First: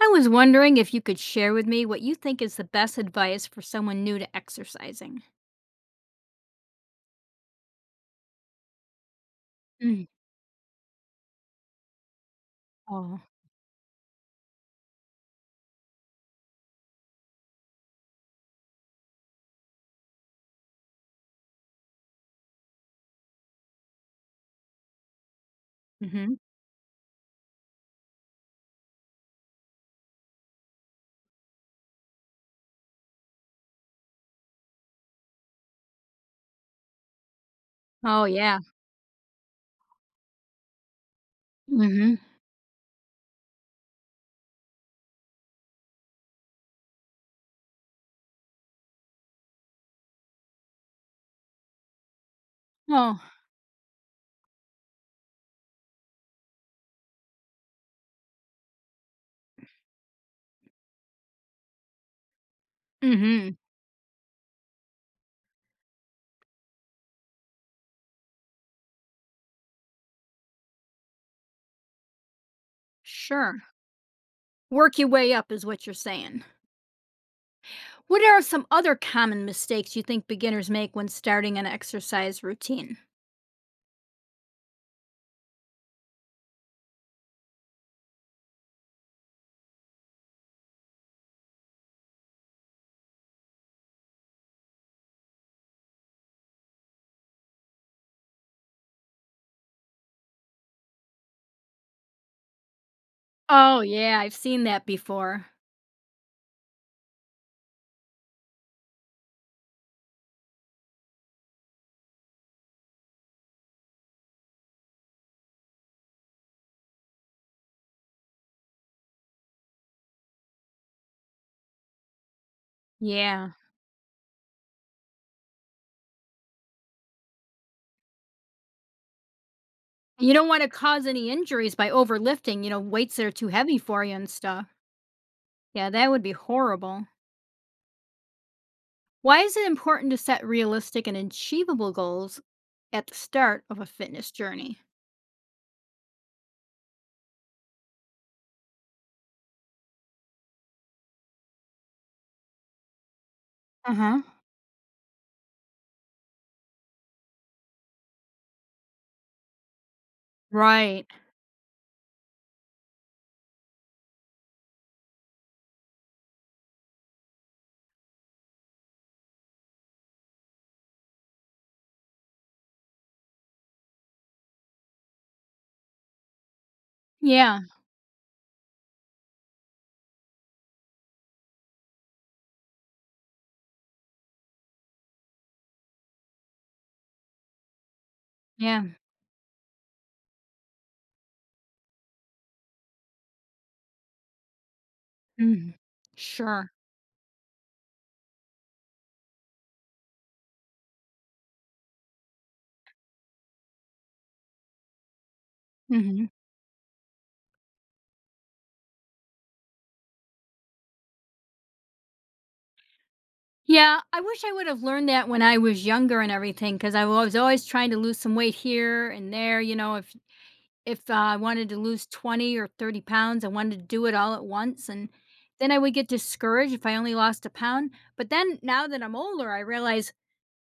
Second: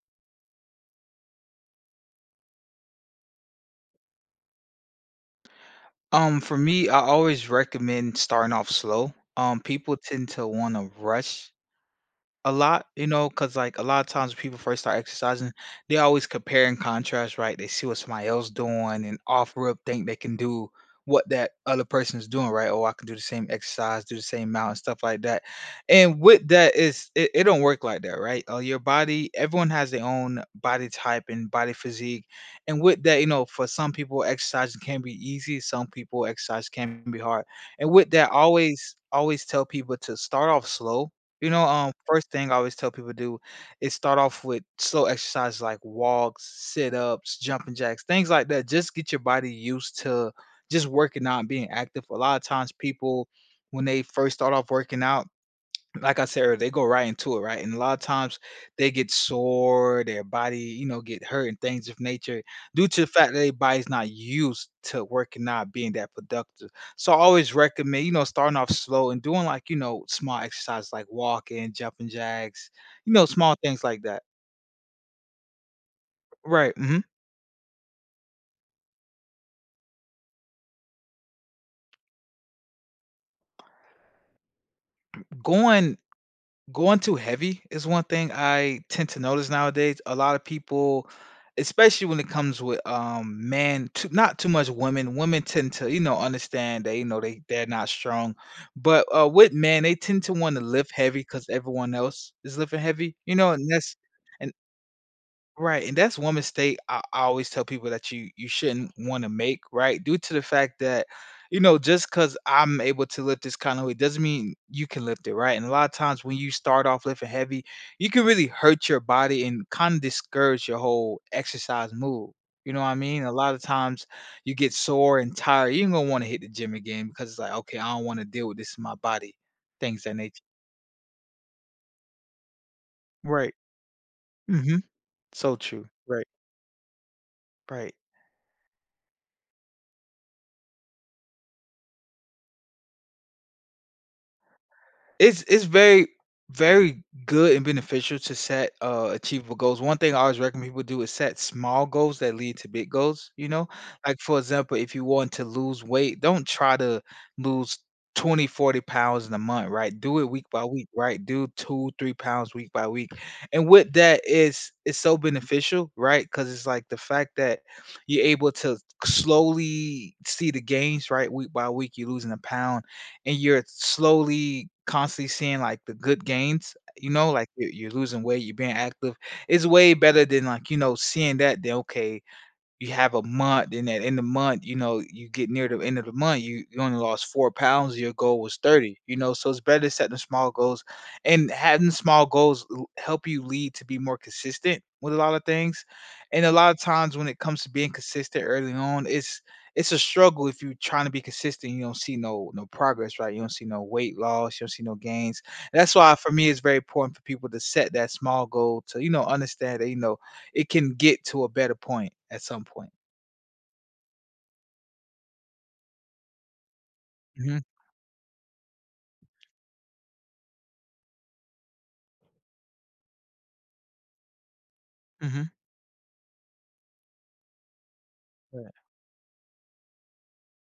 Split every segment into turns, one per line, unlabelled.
I was wondering if you could share with me what you think is the best advice for someone new to exercising.
For me, I always recommend starting off slow. People
Mm.
tend to want to rush a lot, you
Oh.
know, because like, a lot of times when people first start exercising, they always compare and contrast, right? They see what somebody else doing and off rip think they can do what that other person's doing, right? "Oh, I can do the same exercise, do the same amount," and stuff like that, and
Mhm.
with that, is it don't work like that, right? Your body everyone has their own body type and body physique, and with that, you know, for some people, exercising can be easy, some people, exercise can be hard, and with
Oh,
that, I
yeah.
always tell people to start off slow.
Mhm.
First thing I always tell people to do is start off with slow exercises like walks, sit-ups, jumping jacks, things like that. Just get your body used to just working out and being active. A lot of times
Oh.
people when they first start off working out, like I said earlier, they go right into it, right? And a lot of times they get sore, their body, you know, get hurt and things of nature due to the fact that their
Mhm.
body's not used to working out, being that productive. So I always recommend, you know, starting off slow and doing like, you know, small exercises like walking, jumping jacks, you know, small
Sure.
things like that.
Work your way up is what you're saying.
Right. Hmm.
What are some other common mistakes you think beginners make when starting an exercise routine?
Going Going too heavy is one thing I tend to notice nowadays. A lot of people, especially when it comes with men, too, not too much women. Women tend to, you know, understand that you know they're not strong, but with men, they tend to want to lift heavy because everyone else is lifting heavy, you know, and
Oh,
that's
yeah, I've
and
seen that before.
Right, and that's one mistake I always tell people that you shouldn't wanna make, right? Due to the fact that, you know, just because 'cause I'm able to lift this kind of weight doesn't mean you can lift it, right? And a lot of times when you start off lifting heavy, you can really hurt your body and kinda discourage your whole exercise move, you know what I mean? A
Yeah.
lot of times you get sore and tired, you are gonna wanna hit the gym again because it's like, "Okay, I don't wanna deal with this in my body," things of that
You
nature.
don't want to cause any injuries by overlifting, weights that are too
Right.
heavy for you and stuff.
Mhm. So true.
Yeah, that would
Right,
be horrible.
right.
Why is it important to set realistic and achievable goals at the start of a fitness journey?
It's very very good and beneficial to set achievable goals. One thing I always recommend people do is set small goals that lead to big goals, you know? Like
Uh-huh.
for example, if you want to lose weight, don't try to lose 20-40 pounds in a month, right? Do it week by week,
Right.
right? Do 2-3 pounds week by week. And with that is it's so beneficial, right? Because it's like the fact that you're able to slowly see the gains, right? Week by week, you're losing a pound and you're slowly constantly seeing like the good gains, you know, like
Yeah.
you're losing weight, you're being active. It's way better than like, you know, seeing that then okay, you have a month, and at end of the month, you know, you get near the end of the month, you only lost 4 pounds, your goal was
Yeah.
30, you know, so it's better setting small goals and having small goals l help you lead to be more consistent with a lot of
Mhm.
things, and a lot
Sure.
of times when it comes to being consistent early on, it's a struggle if you are trying to be consistent, you don't see no progress, right? You don't see no weight loss, you don't see no gains, that's why
Mhm.
for me, it's very important for people to set that small goal to, you know, understand that, you know, it can get to a better point at some point.
Yeah, I wish I would have learned that when I was younger and everything, because I was
Mhm,
always trying to lose some weight here and there. You know, if I wanted to lose 20 or 30 pounds, I wanted to do it all at once, and
mhm.
then I would get discouraged if I only lost a pound. But then
Right.
now that I'm older, I realize,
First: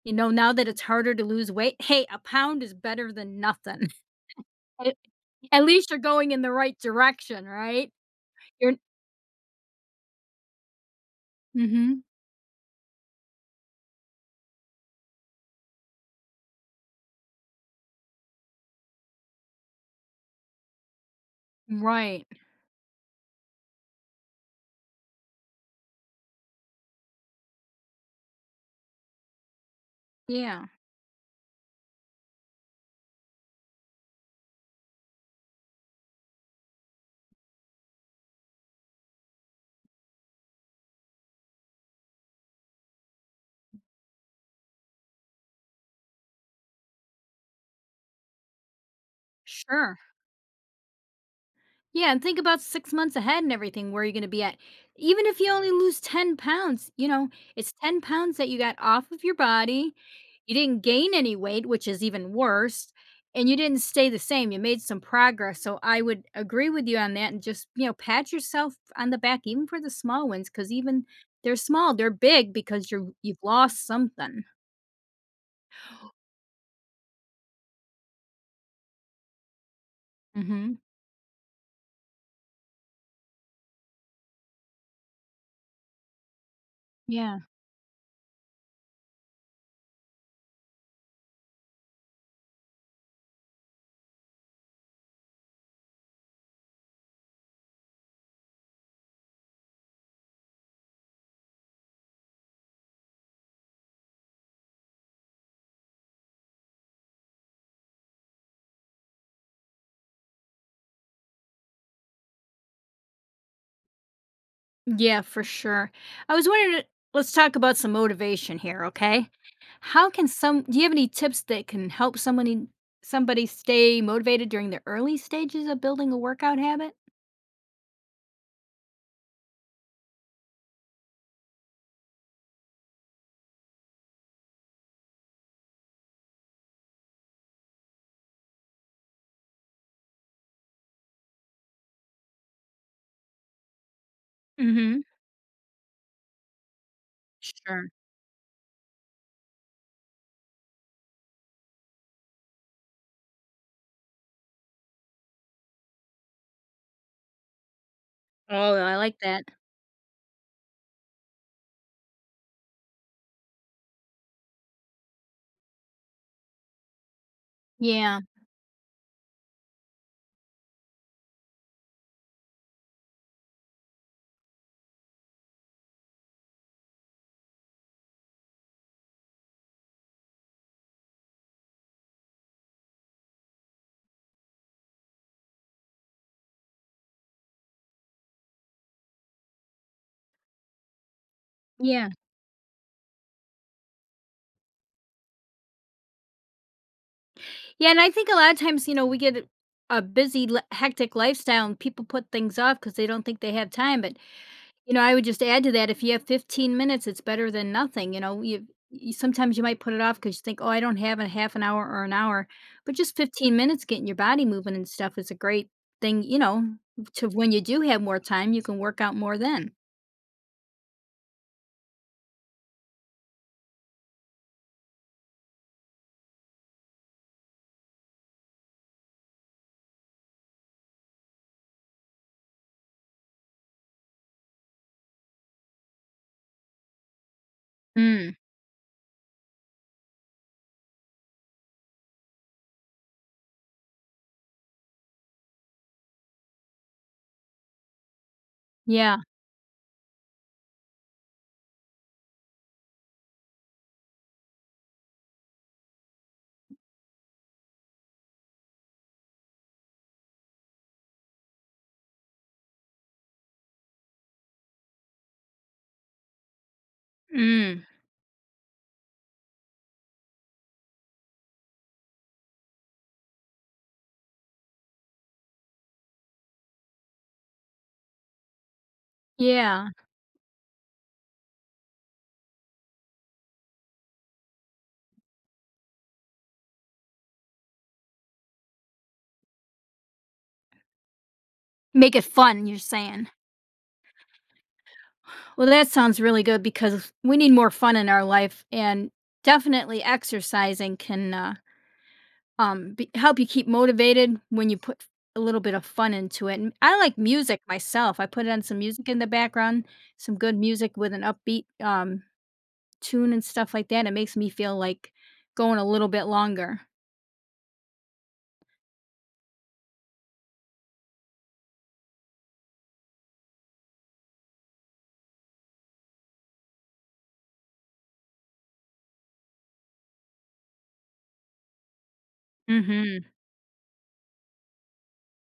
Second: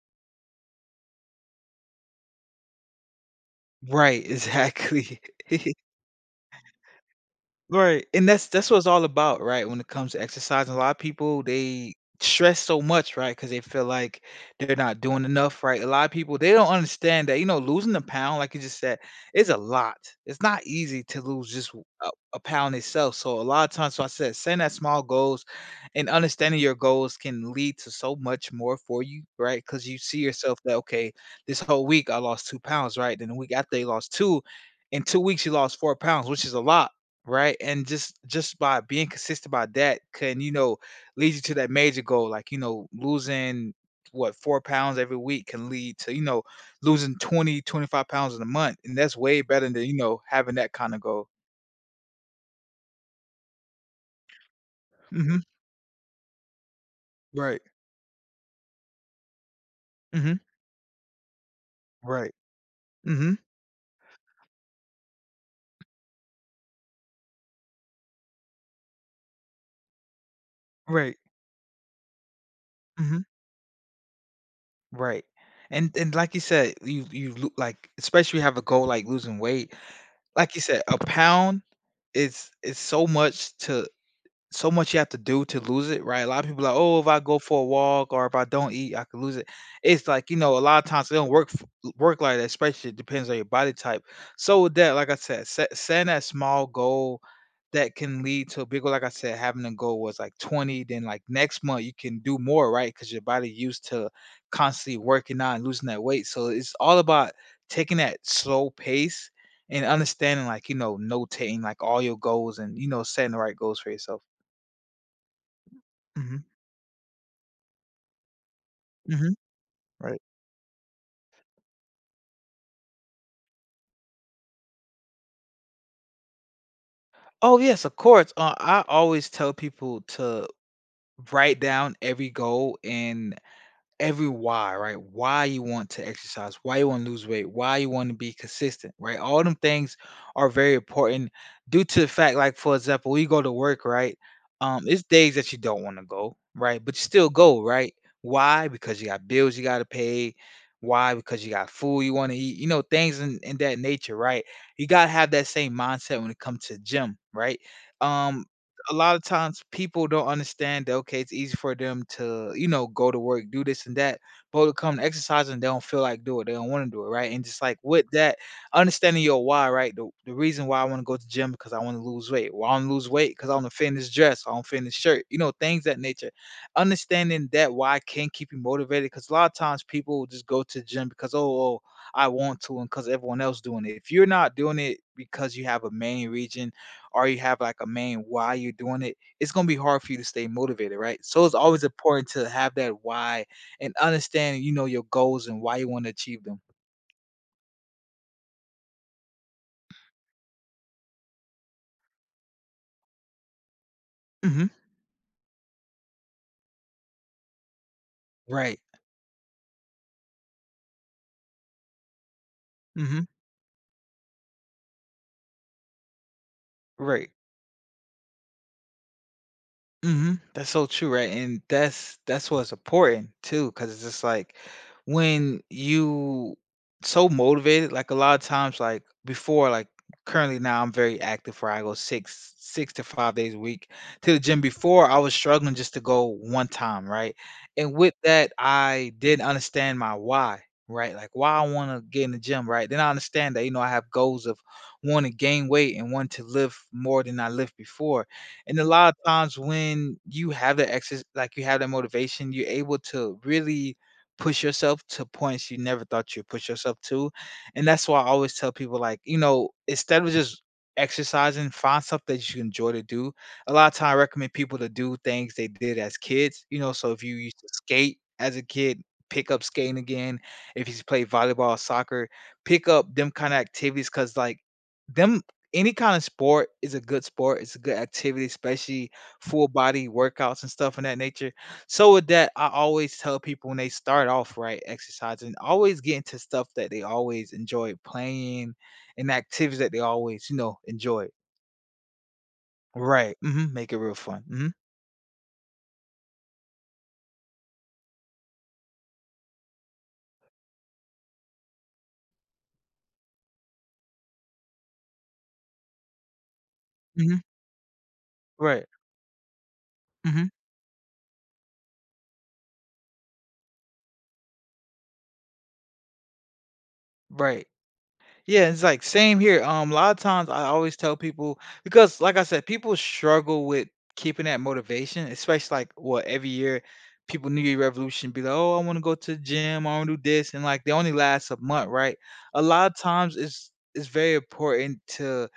you know, now that it's harder to lose weight, hey, a pound is better than nothing.
Right,
At
exactly.
at least you're going in the right direction, right?
Right, and that's
You're
what it's all about, right? When it comes to exercising, a lot of people they
Mhm.
stress so much, right? Because they feel like they're not doing enough, right? A lot of people they don't understand that you know losing a pound, like you just said, is a lot. It's not easy to lose just a,
Right.
a pound itself. So a lot of times, so I said, setting that small goals and understanding your goals can lead to so much more for you, right? Because you see yourself
Yeah.
that okay, this whole week I lost 2 pounds, right? Then the week after you lost two, in 2 weeks you lost 4 pounds, which is a lot right? And just by being consistent about that can, you know, lead you to that major goal. Like, you know, losing what 4 pounds every week can lead to, you know, losing 20-25 pounds in a month. And that's way better than, you
Sure.
know, having that kind of goal.
Yeah, and think about 6 months ahead and everything, where you're going to be at. Even if
Hmm.
you only lose 10 pounds,
Right.
it's 10 pounds that you got off of your body.
Hmm.
You didn't gain any weight, which is even
Right.
worse.
Hmm.
And you didn't stay the same. You made some progress. So I would agree with you on that and just, pat yourself on the back, even for the small ones, because even
Right.
they're small, they're big because you're,
Hmm.
you've lost something.
Right. And like you said, you like especially you have a goal like losing weight. Like you
Hmm.
said, a pound is so much to so much you have to do to lose it, right? A lot of people are like, oh, if I go
Yeah.
for a walk or if I don't eat, I could lose it. It's like you know, a lot of times it don't work work like that. Especially it depends on your body type. So with that, like I said, setting that small goal that can lead to a big goal. Like I said, having a goal was like 20. Then like next month you can do more, right? Because your body used to constantly working out and losing that weight. So it's all about taking that slow pace and understanding, like you know, notating like all your goals and you know, setting the right goals for yourself.
Yeah, for sure. I
Mhm,
was wondering, let's talk about some motivation here, okay?
mhm.
How
Right?
can some Do you have any tips that can help somebody stay motivated during the early stages of building a workout habit?
Oh, yes, of course, I always tell people to write down every goal and every why, right? Why you want to exercise, why you want to lose weight, why you want to be consistent, right? All them things are very important due to the fact, like for example, we go to work, right? Um,
Mhm.
it's days that you don't want to go, right? But you still go,
Sure.
right? Why? Because you got bills you gotta pay. Why? Because you got food you want to eat, you know, things in that nature, right? You gotta have that same mindset when it comes to gym, right? Um,
Oh,
a
I
lot
like
of
that.
times people don't understand that okay, it's easy for them to, you know, go to work, do this and that, but to come to exercise and they don't feel like do it. They don't want to do it, right? And just like with
Yeah.
that, understanding your why, right? The reason why I want to go to gym because I want to lose weight. Well, I want to lose weight because I want to fit in this dress, I want to fit in this shirt, you know, things that nature. Understanding that why can keep you motivated because a lot of times people will just go to the gym because oh I want to and because everyone else doing it. If you're not doing it because you have a main region or you have like a main why you're doing it, it's gonna be hard for you to stay motivated, right? So it's always
Yeah.
important to have that why and understand, you know, your goals and why you want to achieve them.
Yeah, and I think a lot of times, we get a busy, hectic lifestyle and people put things off because they don't think they have time. But,
Hmm.
you know, I would just add to that if you have 15 minutes, it's better than nothing. You know, you,
Right.
you sometimes you might put it off because you think, oh, I don't have a half an hour or an hour. But just
Hmm.
15 minutes getting your body moving and stuff is a great thing, to
Right.
when you do have more time, you can work out more then.
Hmm. That's so true, right? And that's what's important too, because it's just like when you so motivated, like a lot of times, like before, like currently now I'm very active where I go 6 to 5 days a week to the gym. Before I was struggling just to go one time, right? And with
Mm,
that, I didn't understand my why. Right, like why I want to get in the gym, right? Then I understand that you know I have goals of wanting to gain weight and wanting to live more than I lived before and a lot
yeah.
of times when you have the excess like you have that motivation, you're able to really push yourself to points you never thought you'd push yourself to. And that's why I always tell people like, you know, instead of just exercising, find something that you enjoy to do. A lot of time I recommend people to do things they did as kids. You know, so if you used to
Mm,
skate as a kid, pick up skating again. If you used to play volleyball, soccer, pick up them kind of activities because like them any kind of sport is a good sport. It's a good activity, especially full
yeah.
body workouts and stuff in that nature. So with that, I always tell people when they start off right exercising, always get into stuff that they always enjoy playing and activities that they always enjoy.
Make it fun, you're saying.
Right. Make it real fun. Hmm.
Well, that sounds really good because we need more fun in our life, and definitely exercising can help you keep motivated when you put a little bit of fun into it. And I like
Hmm.
music myself. I put on some
Right.
music in the background, some
Hmm.
good music with an upbeat tune and stuff like that. It makes me feel like going a little bit longer.
Right. Yeah, it's like same here. A lot of times I always tell people because, like I said, people struggle with keeping that motivation, especially like what every year people New Year Revolution be like, oh, I want to go to the gym, I want to do this, and like they only last a month, right? A lot of
Hmm.
times it's very important to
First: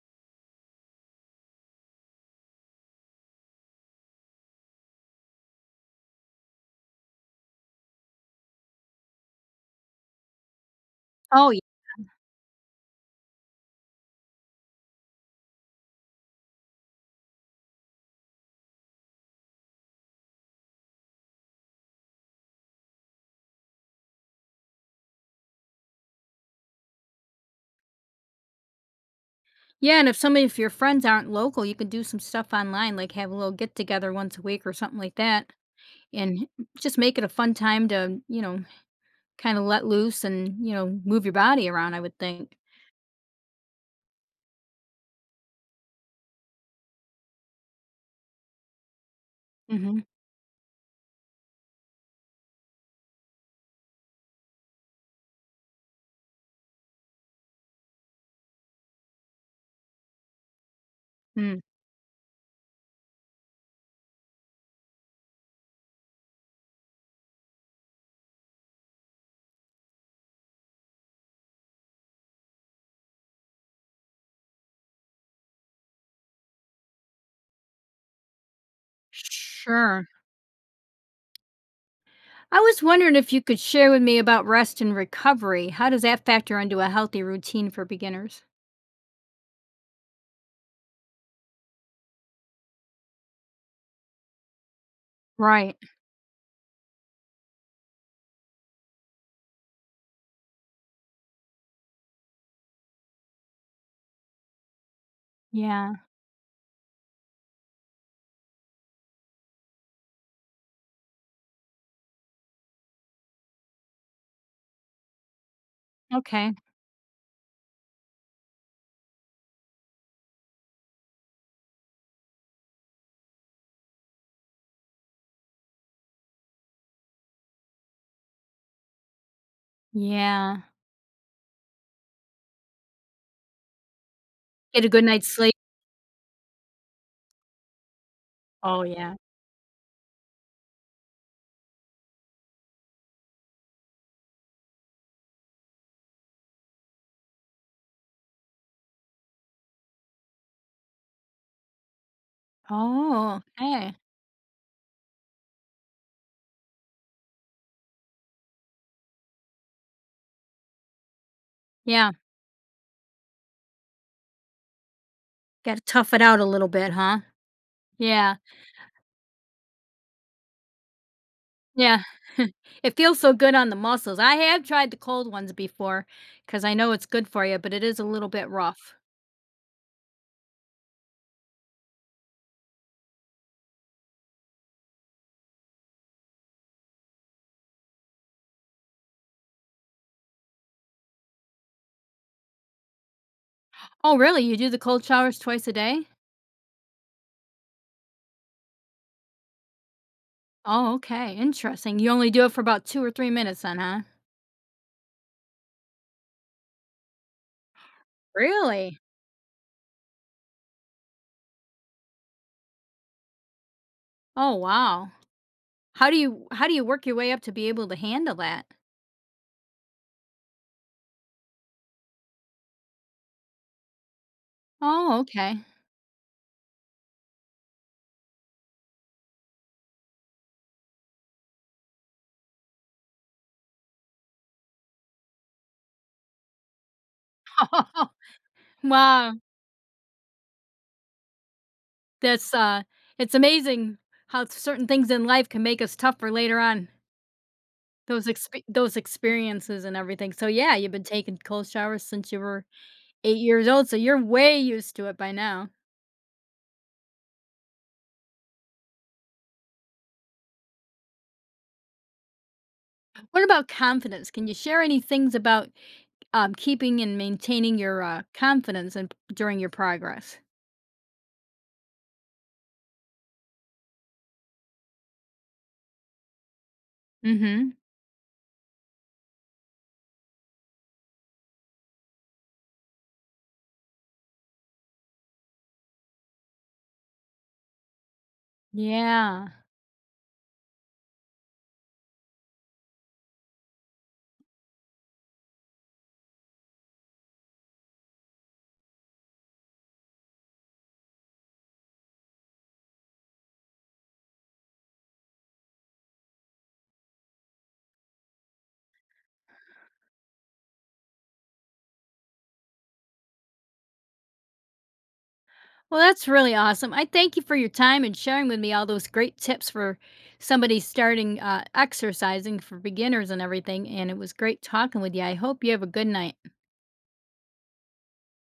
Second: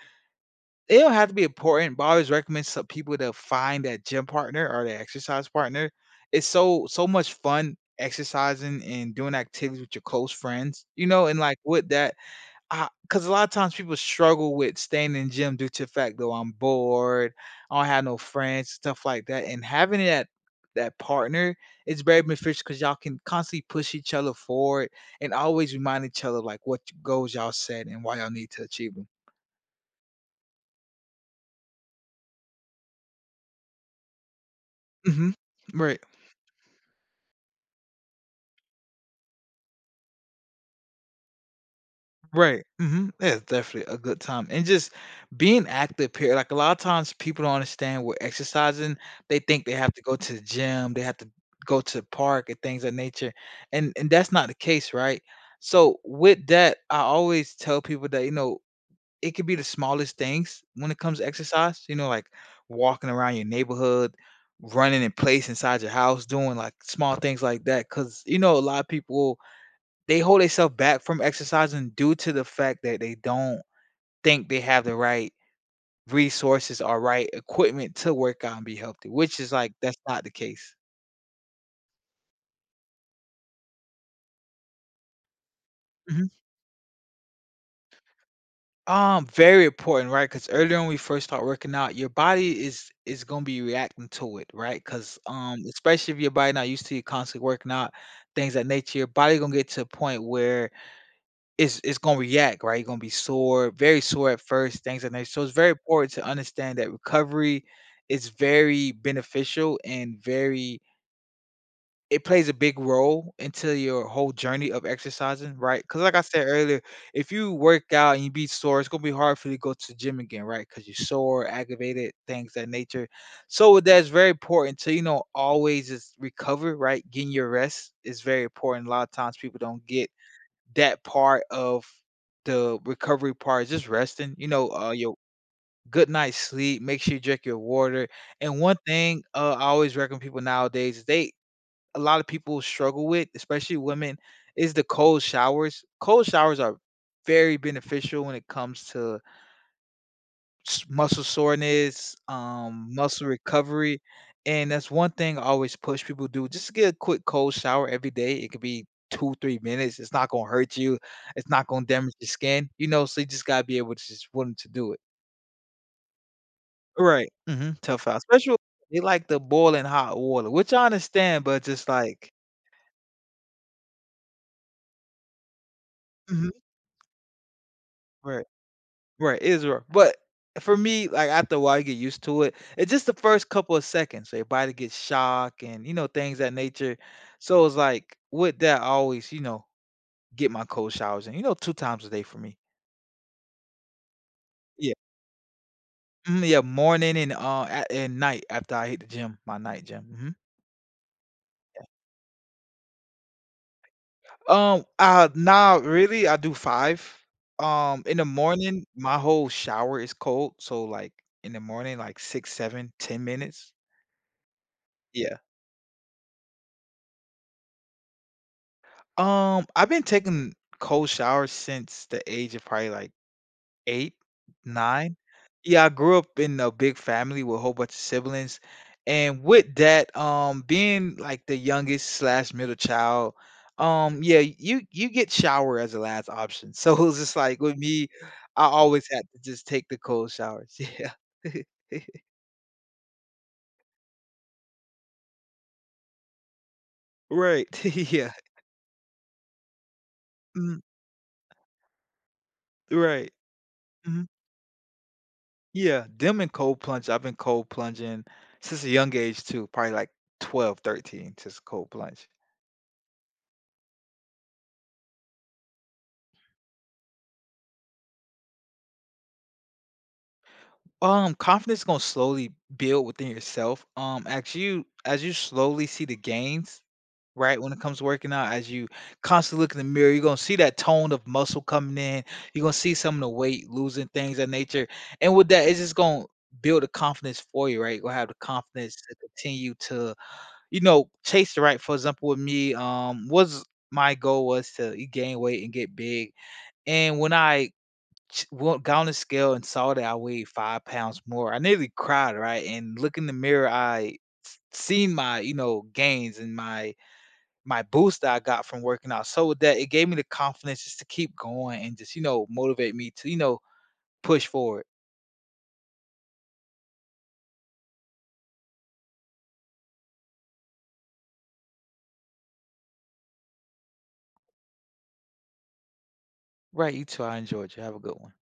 it don't have to be important, but I always recommend some people to find that gym partner or the exercise partner. It's so much fun exercising and doing activities with your close friends, you know, and
Oh,
like with that. Cause a lot of times people struggle with staying in gym due to the fact, though, "I'm bored, I don't have no friends," stuff like that, and having that partner is very beneficial because 'cause y'all can constantly push each other forward and always remind each other, like, what goals y'all set and why y'all need to achieve 'em.
yeah. And if some of your friends aren't local, you can do some stuff online, like have a little get together once a week or something like
Mhm.
that.
Right.
And just make it a fun time to, kind of let loose and, move your body around, I would think.
Right. Mhm. Yeah, it's definitely a good time. And just being active here. Like a lot of times people don't understand what exercising, they think they have to
Mhm.
go to the gym, they have to go to the park and things of nature. And that's not the case, right? So with that, I always tell people that, you know, it could be the smallest things when it comes to
Mm.
exercise, you know, like walking around your neighborhood, running in place inside your house, doing like small things like that. Cause you know, a lot of people they hold themselves back from exercising due to the fact that they don't think they have the right resources or right equipment to work out and be healthy, which is like that's
Sure.
not the case.
I was wondering if you could share with me about rest and recovery. How does that
Mhm.
factor into a healthy routine for beginners?
Very important, right? Because earlier when we first start working out, your body is gonna be reacting to it, right? Because
Right.
especially if your body not used to you constantly working out, things of that nature, your body gonna get to a point where is gonna react, right? You're gonna be sore, very sore at first, things like that. So it's very
Yeah.
important to understand that recovery is very beneficial and very it plays a big role into your whole journey of exercising, right? Because like I said
Okay.
earlier, if you work out and you be sore, it's gonna be hard for you to go to the gym again, right? Because you're sore, aggravated, things of that nature. So that's very important to, you know, always just recover, right? Getting your rest is very important. A lot of times people don't get
Yeah.
that part of the recovery part is just resting, you know,
Get a good
your
night's sleep.
good night's sleep, make sure you drink your water. And one
Oh, yeah.
thing, I always recommend people nowadays is they a lot of people struggle with, especially women, is the cold showers. Cold showers are very beneficial when it comes to muscle soreness, muscle
Oh, okay.
recovery. And that's one thing I always push people to do. Just get a quick cold shower every day. It could be 2, 3 minutes. It's not gonna hurt you. It's not gonna
Yeah.
damage your skin. You know, so you just gotta be able to just willing to do it.
Got to tough it out a little bit, huh?
Right. Tough out.
Yeah.
Especially they like the boiling hot water, which I understand, but just
Yeah.
like.
It feels so good on the muscles. I have tried the cold ones before,
Mhm.
cause I know it's good for you, but it is a little
Right.
bit rough.
Right, it is rough, but for me, like, after a while, you get used to it. It's just the first couple of seconds, so your body gets shocked and, you know, things that nature. So it's like, with that, I always, you know, get my cold showers and, you know, 2 times a day for me.
Oh, really? You do the
Yeah.
cold showers twice a day?
Mhm, yeah, morning and, at and night after I hit the gym, my night gym. Mhm.
Oh, okay, interesting. You only do it for about 2 or 3 minutes then, huh?
Now really, I do 5. In the morning,
Really?
my whole shower is cold, so, like, in the morning, like, 6, 7, 10 minutes.
Oh, wow.
Yeah.
How do you work your way up to be able to handle that?
I've been taking cold showers since the age of probably like 8, 9.
Oh, okay.
Yeah, I grew up in a big family with a whole bunch of siblings, and with that, being like the youngest slash middle child. Yeah, you get shower as a last option. So it was just like with me, I always had
Wow.
to just take the cold showers. Yeah.
That's, uh it's amazing how certain things in life can make us tougher later on.
Right.
Those
Yeah.
expe those experiences and everything. So, yeah,
Mm,
you've been taking cold showers since you were
right.
8 years old, so you're
Mhm.
way used to it by now.
Yeah, them and cold plunge. I've been cold plunging since a young age too, probably like 12, 13, just cold plunge.
What about confidence? Can you share any things about, keeping and maintaining your, confidence and during your progress?
Confidence gonna slowly build within yourself. As you slowly see the gains, right? When
Mhm.
it comes to working out, as you constantly look in the mirror, you're gonna see that tone of muscle coming in, you're gonna see some of the weight losing things of nature. And with that, it's just gonna build the confidence for you, right? You're gonna have the confidence to
Yeah.
continue to, chase the right, for example, with me, was my goal was to gain weight and get big. And when I went got on the scale and saw that I weighed 5 pounds more, I nearly cried, right? And look in the mirror, I seen my, you know, gains and my boost that I got from working out. So with that, it gave me the confidence just to keep going and just, you know, motivate me to, you know, push forward.
Well, that's really awesome. I thank you for your time and sharing with me all those great tips for somebody starting, exercising for beginners and everything, and it was great talking with you. I hope you have a good night.
Right, you too. I enjoyed you. Have a good one.